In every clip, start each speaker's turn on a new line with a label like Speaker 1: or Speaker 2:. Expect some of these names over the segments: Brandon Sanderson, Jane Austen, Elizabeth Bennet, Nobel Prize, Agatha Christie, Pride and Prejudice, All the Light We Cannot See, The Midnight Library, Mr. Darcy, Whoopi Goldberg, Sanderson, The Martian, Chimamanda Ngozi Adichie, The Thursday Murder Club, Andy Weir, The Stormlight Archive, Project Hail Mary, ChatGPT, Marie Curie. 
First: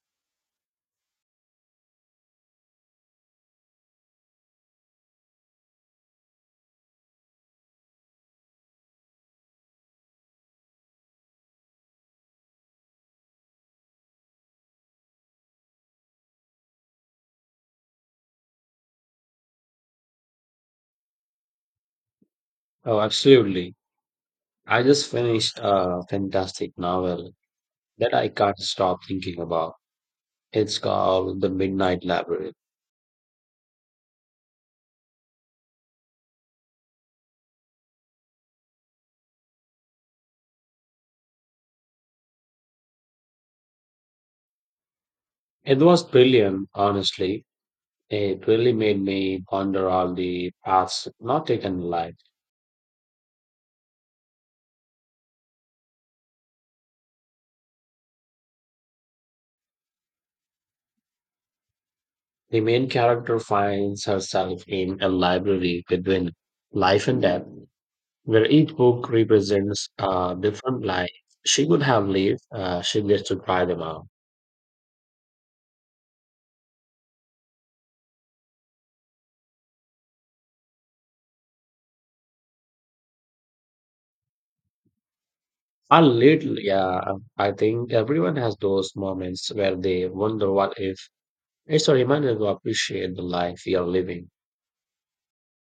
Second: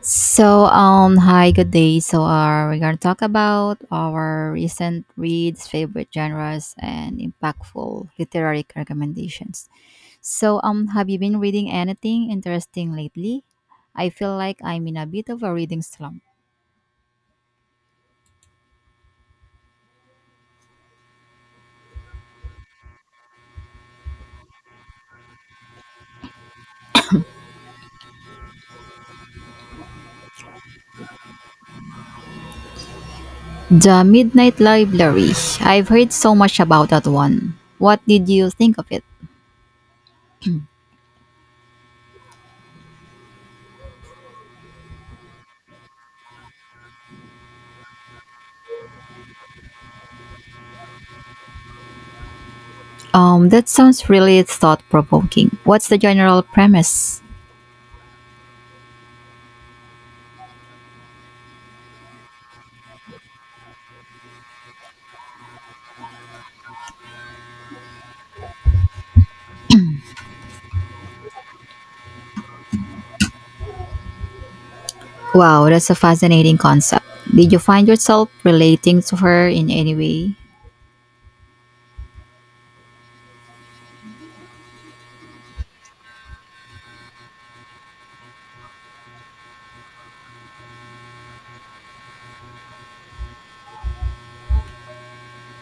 Speaker 1: So, hi, good day. We're gonna talk about our recent reads, favorite genres, and impactful literary recommendations. Have you been reading anything interesting lately? I feel like I'm in a bit of a reading slump.
Speaker 2: Oh, absolutely. I just finished a fantastic novel that I can't stop thinking about. It's called The Midnight Library.
Speaker 1: The Midnight Library. I've heard so much about that one. What did you think of it?
Speaker 2: It was brilliant, honestly. It really made me ponder all the paths not taken in life.
Speaker 1: That sounds really thought provoking. What's the general premise?
Speaker 2: The main character finds herself in a library between life and death, where each book represents a different life she could have lived. She gets to try them out.
Speaker 1: Wow, that's a fascinating concept. Did you find yourself relating to her in any way?
Speaker 2: A little, yeah. I think everyone has those moments where they wonder what if. It's a reminder to appreciate the life you're living.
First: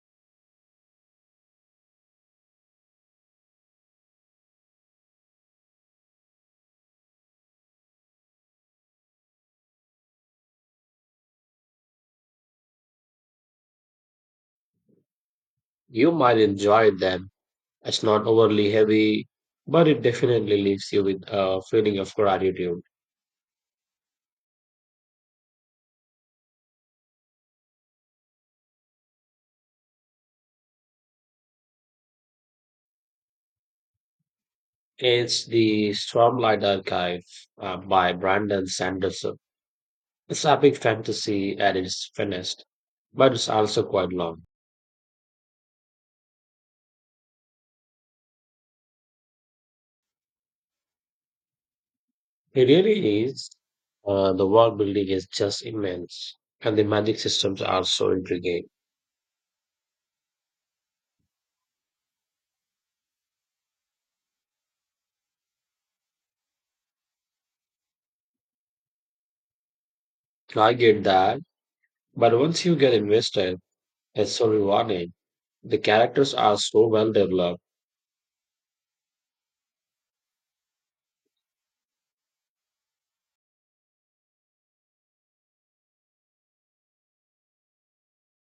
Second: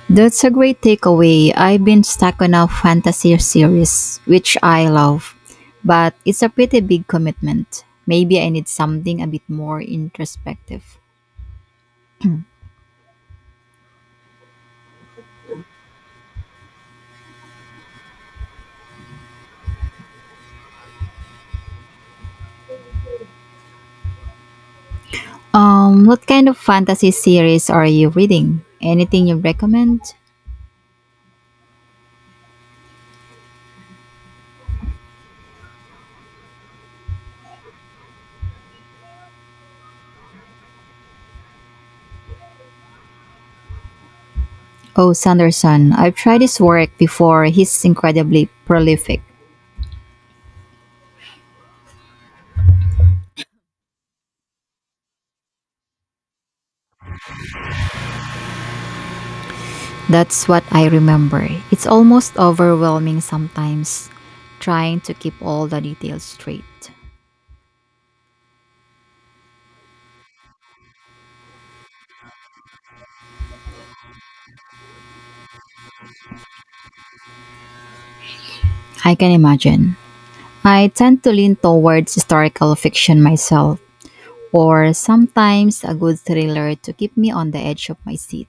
Speaker 1: That's a great takeaway. I've been stuck on a fantasy series, which I love, but it's a pretty big commitment. Maybe I need something a bit more introspective.
Speaker 2: You might enjoy them. It's not overly heavy, but it definitely leaves you with a feeling of gratitude.
Speaker 1: What kind of fantasy series are you reading? Anything you recommend?
Speaker 2: It's the Stormlight Archive by Brandon Sanderson. It's epic fantasy at its finest, but it's also quite long.
Speaker 1: Oh, Sanderson, I've tried his work before. He's incredibly prolific.
Speaker 2: It really is. The world building is just immense, and the magic systems are so intriguing.
Speaker 1: That's what I remember. It's almost overwhelming sometimes trying to keep all the details straight.
Speaker 2: I get that, but once you get invested, it's so rewarding. The characters are so well developed.
Speaker 1: I can imagine. I tend to lean towards historical fiction myself, or sometimes a good thriller to keep me on the edge of my seat.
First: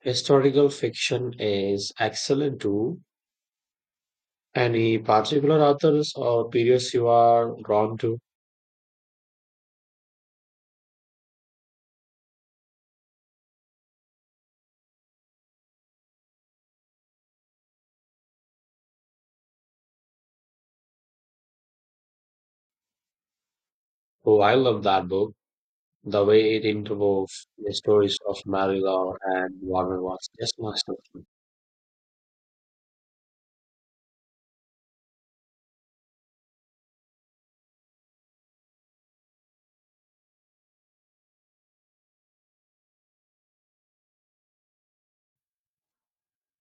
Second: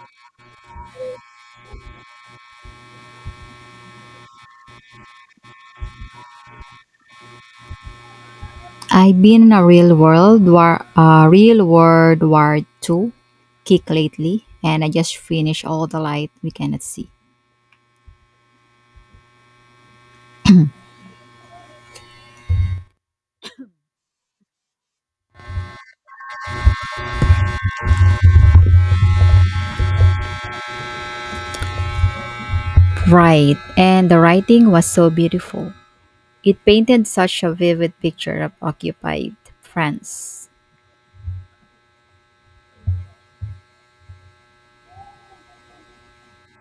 Speaker 2: Historical fiction is excellent too. Any particular authors or periods you are drawn to?
Speaker 1: I've been in a real world war two kick lately, and I just finished all the light we cannot see.
Speaker 2: Oh, I love that book. The way it interwove the stories of Marylor and Warner was just masterful.
Speaker 1: Right, and the writing was so beautiful. It painted such a vivid picture of occupied France.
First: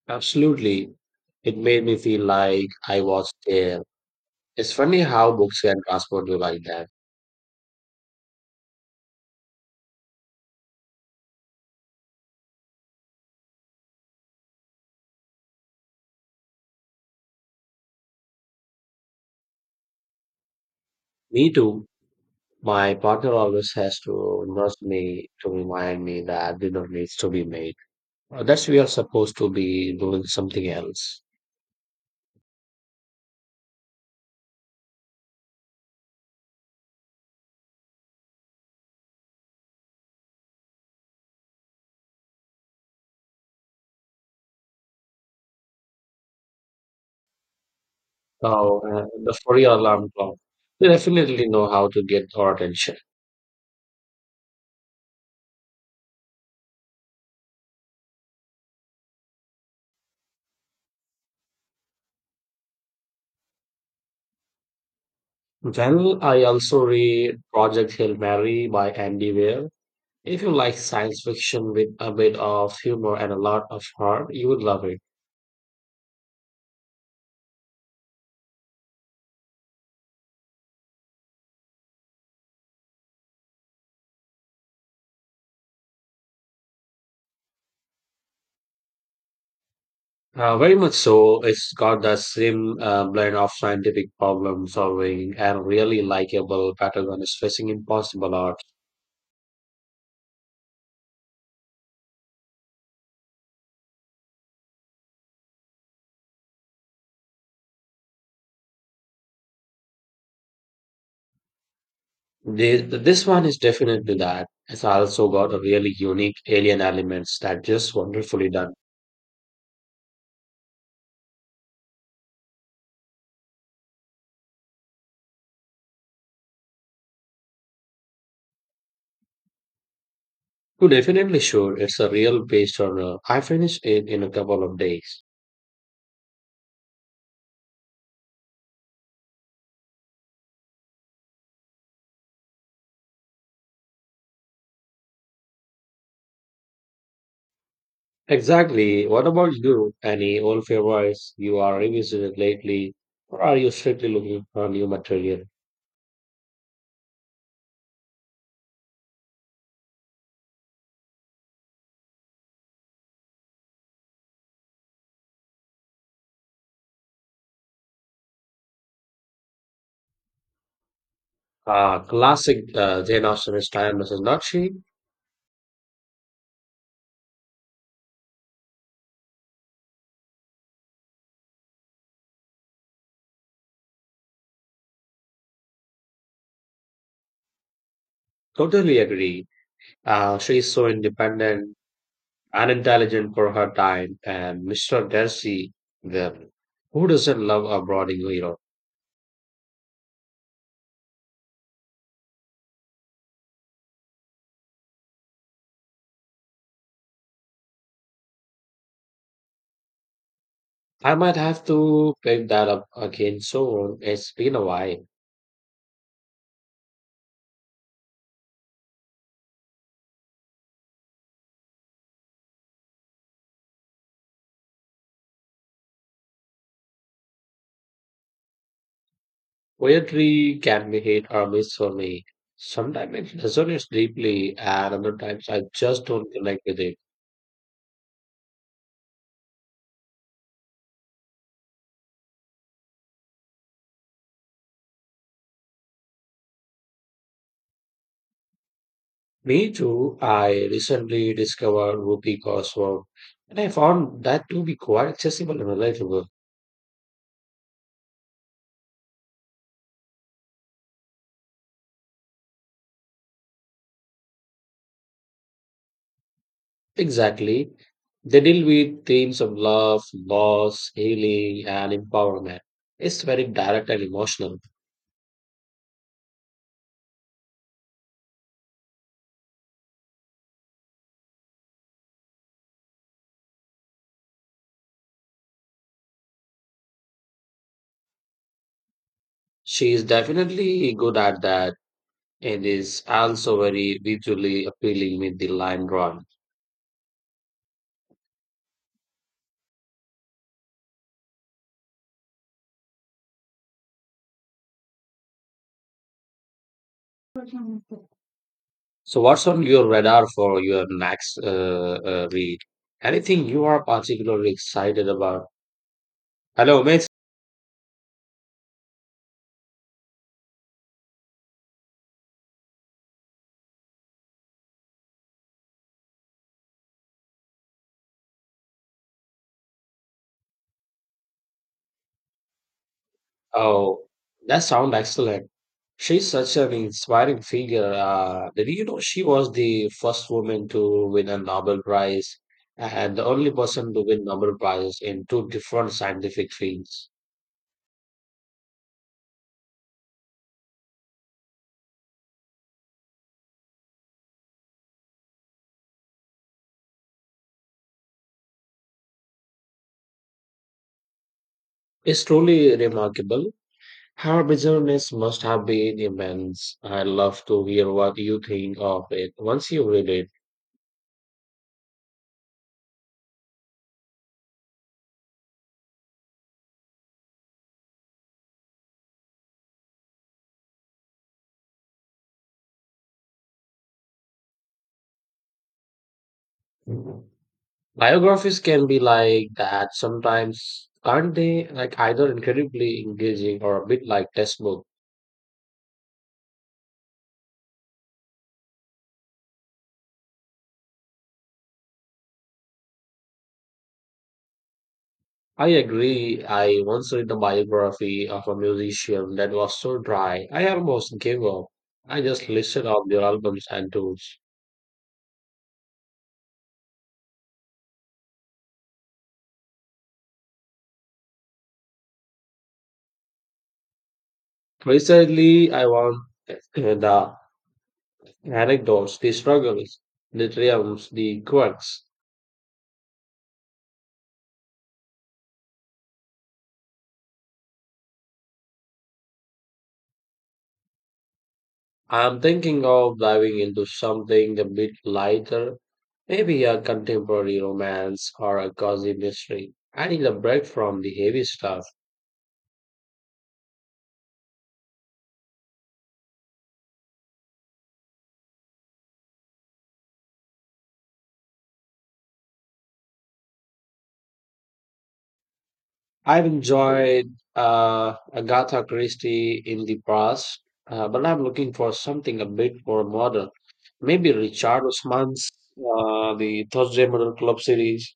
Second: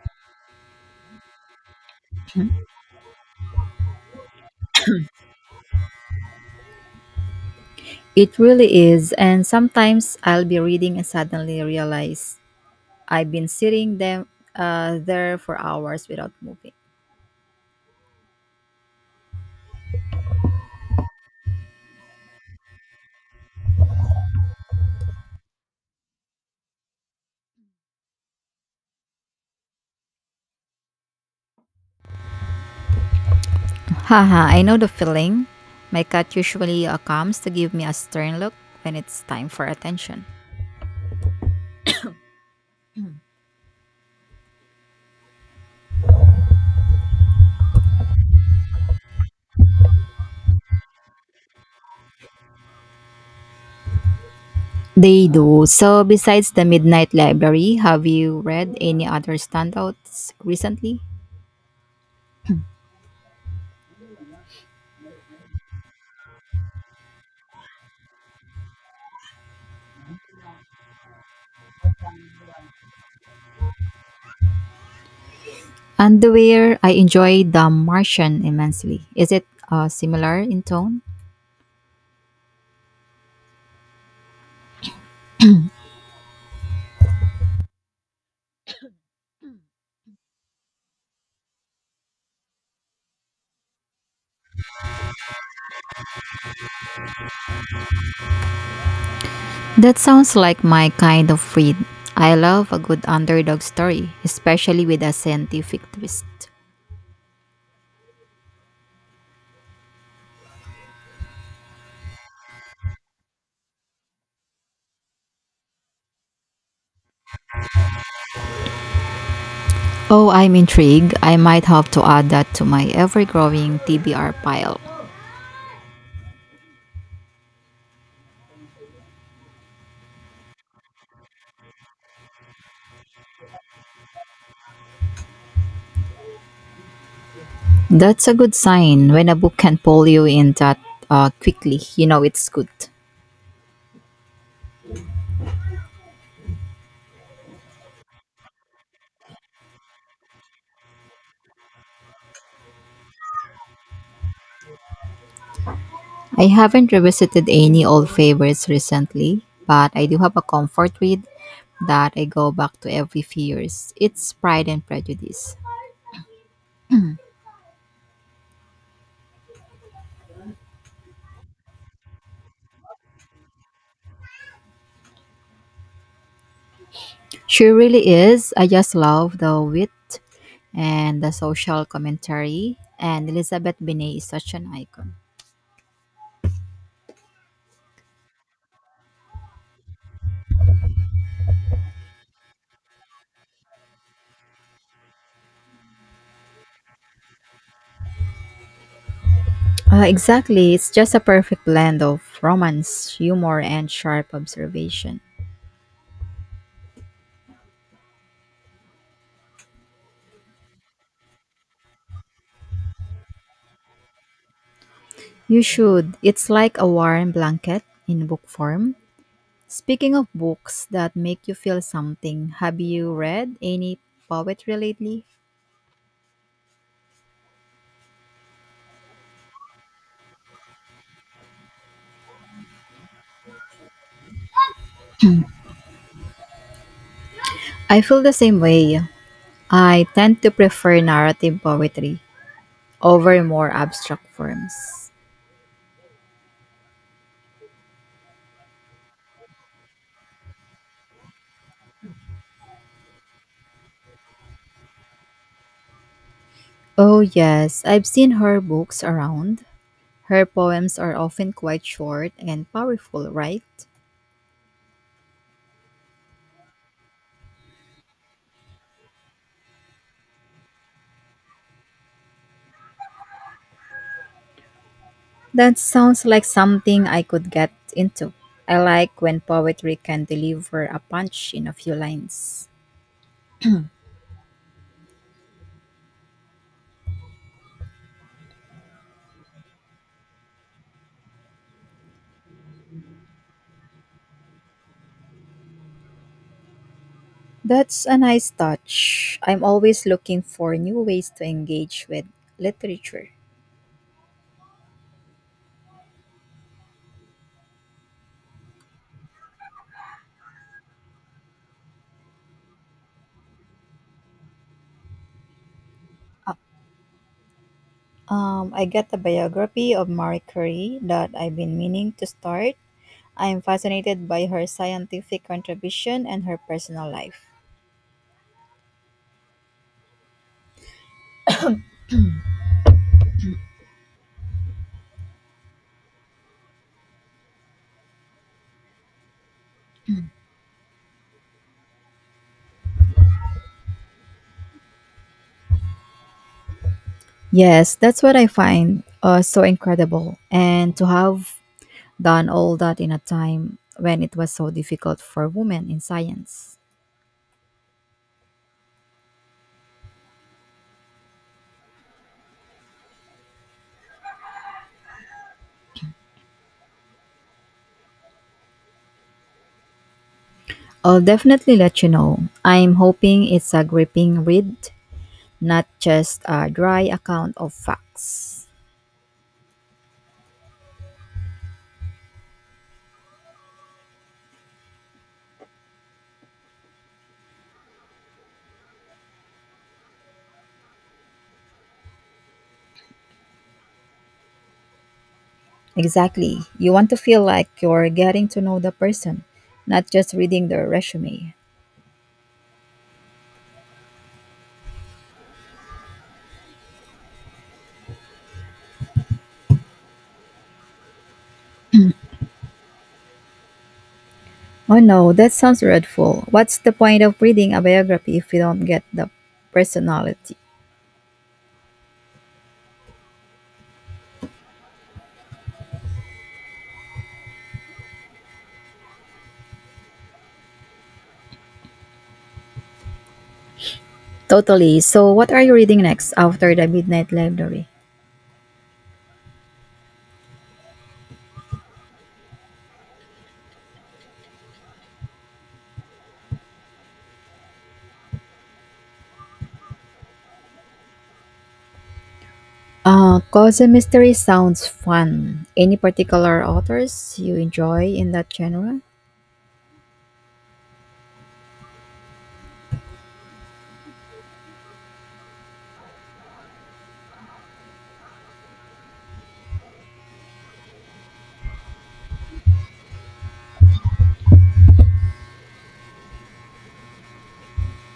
Speaker 2: Absolutely. It made me feel like I was there. It's funny how books can transport you like that.
Speaker 1: It really is, and sometimes I'll be reading and suddenly realize I've been sitting them there for hours without moving.
Speaker 2: Me too. My partner always has to nurse me to remind me that dinner needs to be made. That's we are supposed to be doing something else.
Speaker 1: Haha, I know the feeling. My cat usually comes to give me a stern look when it's time for attention.
Speaker 2: So the furry alarm clock. They definitely know how to get our attention.
Speaker 1: They do. So, besides the Midnight Library, have you read any other standouts recently?
Speaker 2: Well, I also read Project Hail Mary by Andy Weir. If you like science fiction with a bit of humor and a lot of heart, you would love it.
Speaker 1: Underwear, I enjoy The Martian immensely. Is it similar in tone?
Speaker 2: Very much so. It's got the same blend of scientific problem solving and really likable protagonist facing impossible odds.
Speaker 1: That sounds like my kind of read. I love a good underdog story, especially with a scientific twist.
Speaker 2: This one is definitely that. It's also got a really unique alien elements that just wonderfully done.
Speaker 1: Oh, I'm intrigued. I might have to add that to my ever growing TBR pile.
Speaker 2: To definitely sure, it's a real based on. I finished it in a couple of days.
Speaker 1: That's a good sign when a book can pull you in that quickly. You know it's good.
Speaker 2: Exactly. What about you? Any old favorites you are revisiting lately, or are you strictly looking for new material?
Speaker 1: I haven't revisited any old favorites recently, but I do have a comfort read that I go back to every few years. It's Pride and Prejudice.
Speaker 2: Ah, classic Jane Austen style, Mrs. Nutty.
Speaker 1: She really is. I just love the wit and the social commentary, and Elizabeth Binet is such an icon.
Speaker 2: Totally agree. She is so independent and intelligent for her time. And Mr. Darcy, the who doesn't love a brooding hero?
Speaker 1: Exactly. It's just a perfect blend of romance, humor, and sharp observation.
Speaker 2: I might have to pick that up again soon. It's been a while.
Speaker 1: You should. It's like a warm blanket in book form. Speaking of books that make you feel something, have you read any poetry lately?
Speaker 2: Poetry can be hit or miss for me. Sometimes it resonates deeply, and other times I just don't connect with it.
Speaker 1: I feel the same way. I tend to prefer narrative poetry over more abstract forms.
Speaker 2: Me too. I recently discovered Whoopi Goldberg, and I found that to be quite accessible and relatable.
Speaker 1: Oh, yes, I've seen her books around. Her poems are often quite short and powerful, right?
Speaker 2: Exactly. They deal with themes of love, loss, healing, and empowerment. It's very direct and emotional.
Speaker 1: That sounds like something I could get into. I like when poetry can deliver a punch in a few lines.
Speaker 2: She is definitely good at that and is also very visually appealing with the line drawing.
Speaker 1: That's a nice touch. I'm always looking for new ways to engage with literature.
Speaker 2: So, what's on your radar for your next read? Anything you are particularly excited about? Hello, mate.
Speaker 1: I got a biography of Marie Curie that I've been meaning to start. I am fascinated by her scientific contribution and her personal life.
Speaker 2: Oh, that sounds excellent. She's such an inspiring figure. Did you know she was the first woman to win a Nobel Prize and the only person to win Nobel Prize in two different scientific fields?
Speaker 1: Yes, that's what I find so incredible. And to have done all that in a time when it was so difficult for women in science.
Speaker 2: It's truly remarkable. Her business must have been immense. I'd love to hear what you think of it once you read it.
Speaker 1: I'll definitely let you know. I'm hoping it's a gripping read not just a dry account of facts.
Speaker 2: Biographies can be like that sometimes, aren't they? Like either incredibly engaging or a bit like textbook.
Speaker 1: Exactly. You want to feel like you're getting to know the person, not just reading their resume.
Speaker 2: I agree. I once read the biography of a musician that was so dry, I almost gave up. I just listed off their albums and tours.
Speaker 1: Oh no, that sounds dreadful. What's the point of reading a biography if you don't get the personality?
Speaker 2: Precisely, I want the anecdotes, the struggles, the triumphs, the quirks.
Speaker 1: Totally. So, what are you reading next after the Midnight Library?
Speaker 2: I'm thinking of diving into something a bit lighter, maybe a contemporary romance or a cozy mystery. I need a break from the heavy stuff.
Speaker 1: Cause and Mystery sounds fun. Any particular authors you enjoy in that genre?
Speaker 2: I've enjoyed Agatha Christie in the past, but I'm looking for something a bit more modern. Maybe Richard Osman's the Thursday Murder Club series.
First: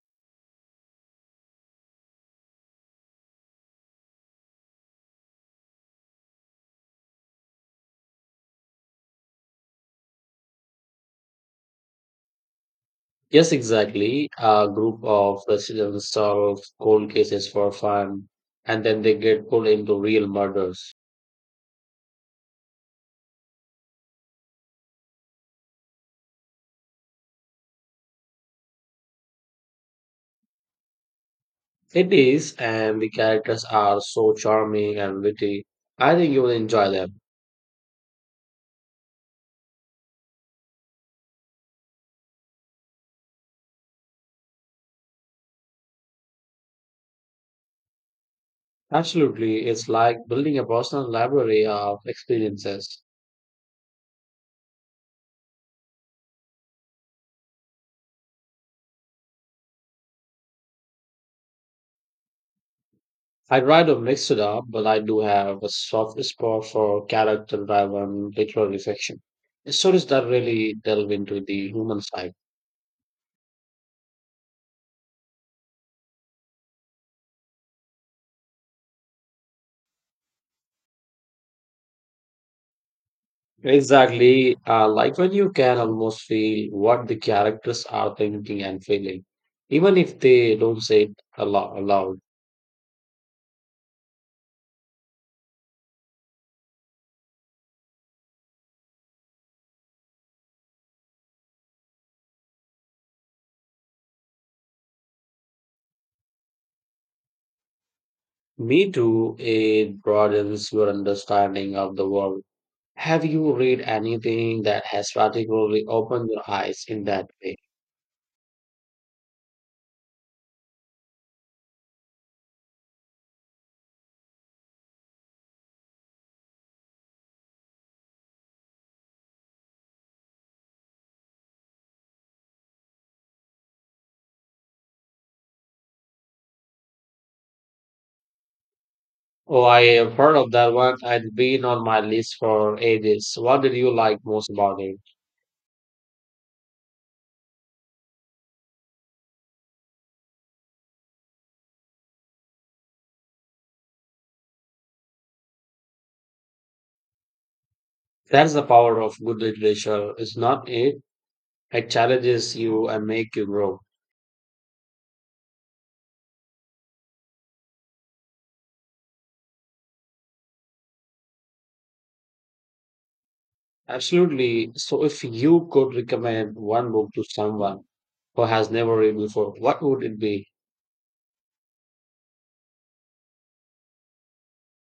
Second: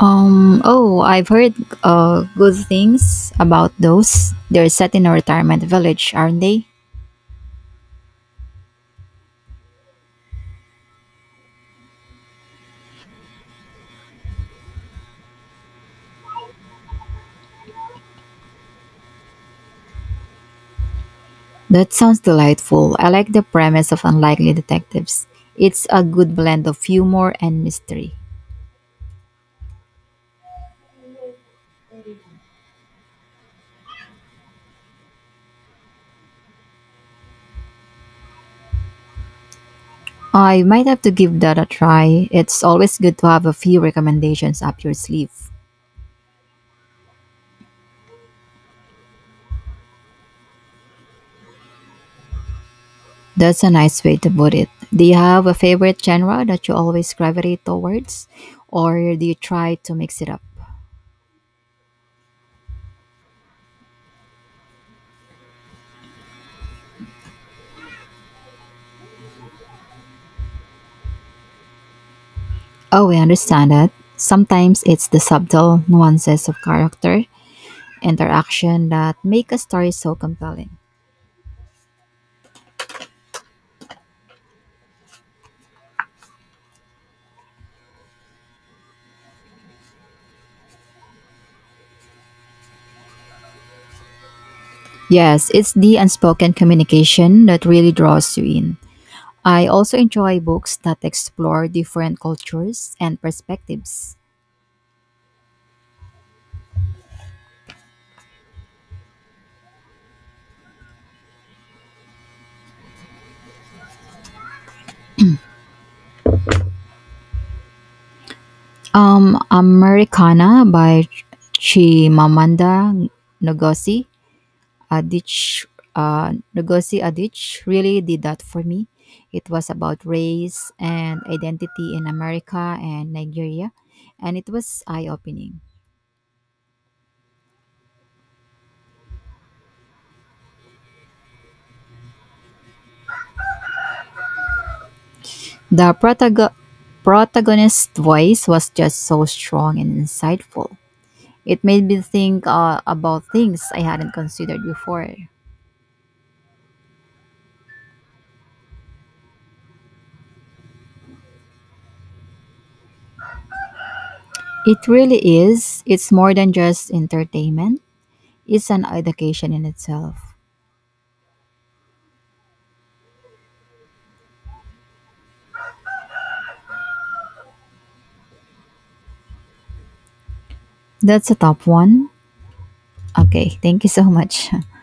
Speaker 1: Oh, I've heard good things about those. They're set in a retirement village, aren't they?
Speaker 2: Yes, exactly. A group of residents solve cold cases for fun, and then they get pulled into real murders.
Speaker 1: That sounds delightful. I like the premise of Unlikely Detectives. It's a good blend of humor and mystery.
Speaker 2: It is, and the characters are so charming and witty. I think you will enjoy them.
Speaker 1: I might have to give that a try. It's always good to have a few recommendations up your sleeve.
Speaker 2: Absolutely, it's like building a personal library of experiences.
Speaker 1: That's a nice way to put it. Do you have a favorite genre that you always gravitate towards, or do you try to mix it up?
Speaker 2: I'd rather mix it up, but I do have a soft spot for character driven literary fiction. Stories that really delve into the human side.
Speaker 1: Oh, I understand that. Sometimes it's the subtle nuances of character, interaction that make a story so compelling.
Speaker 2: Exactly. Like when you can almost feel what the characters are thinking and feeling, even if they don't say it aloud.
Speaker 1: Yes, it's the unspoken communication that really draws you in. I also enjoy books that explore different cultures and perspectives.
Speaker 2: Me too, it broadens your understanding of the world. Have you read anything that has particularly opened your eyes in that way?
Speaker 1: Americana by Chimamanda Ngozi Adich, Lugosi Adich really did that for me. It was about race and identity in America and Nigeria, and it was eye opening.
Speaker 2: Oh, I have heard of that one. It's been on my list for ages. What did you like most about it?
Speaker 1: The protagonist's voice was just so strong and insightful. It made me think about things I hadn't considered before.
Speaker 2: That's the power of good literature. It's not it. It challenges you and make you grow.
Speaker 1: It really is. It's more than just entertainment, it's an education in itself.
Speaker 2: Absolutely. So if you could recommend one book to someone who has never read before, what would it be?
Speaker 1: That's a top one. Okay, thank you so much.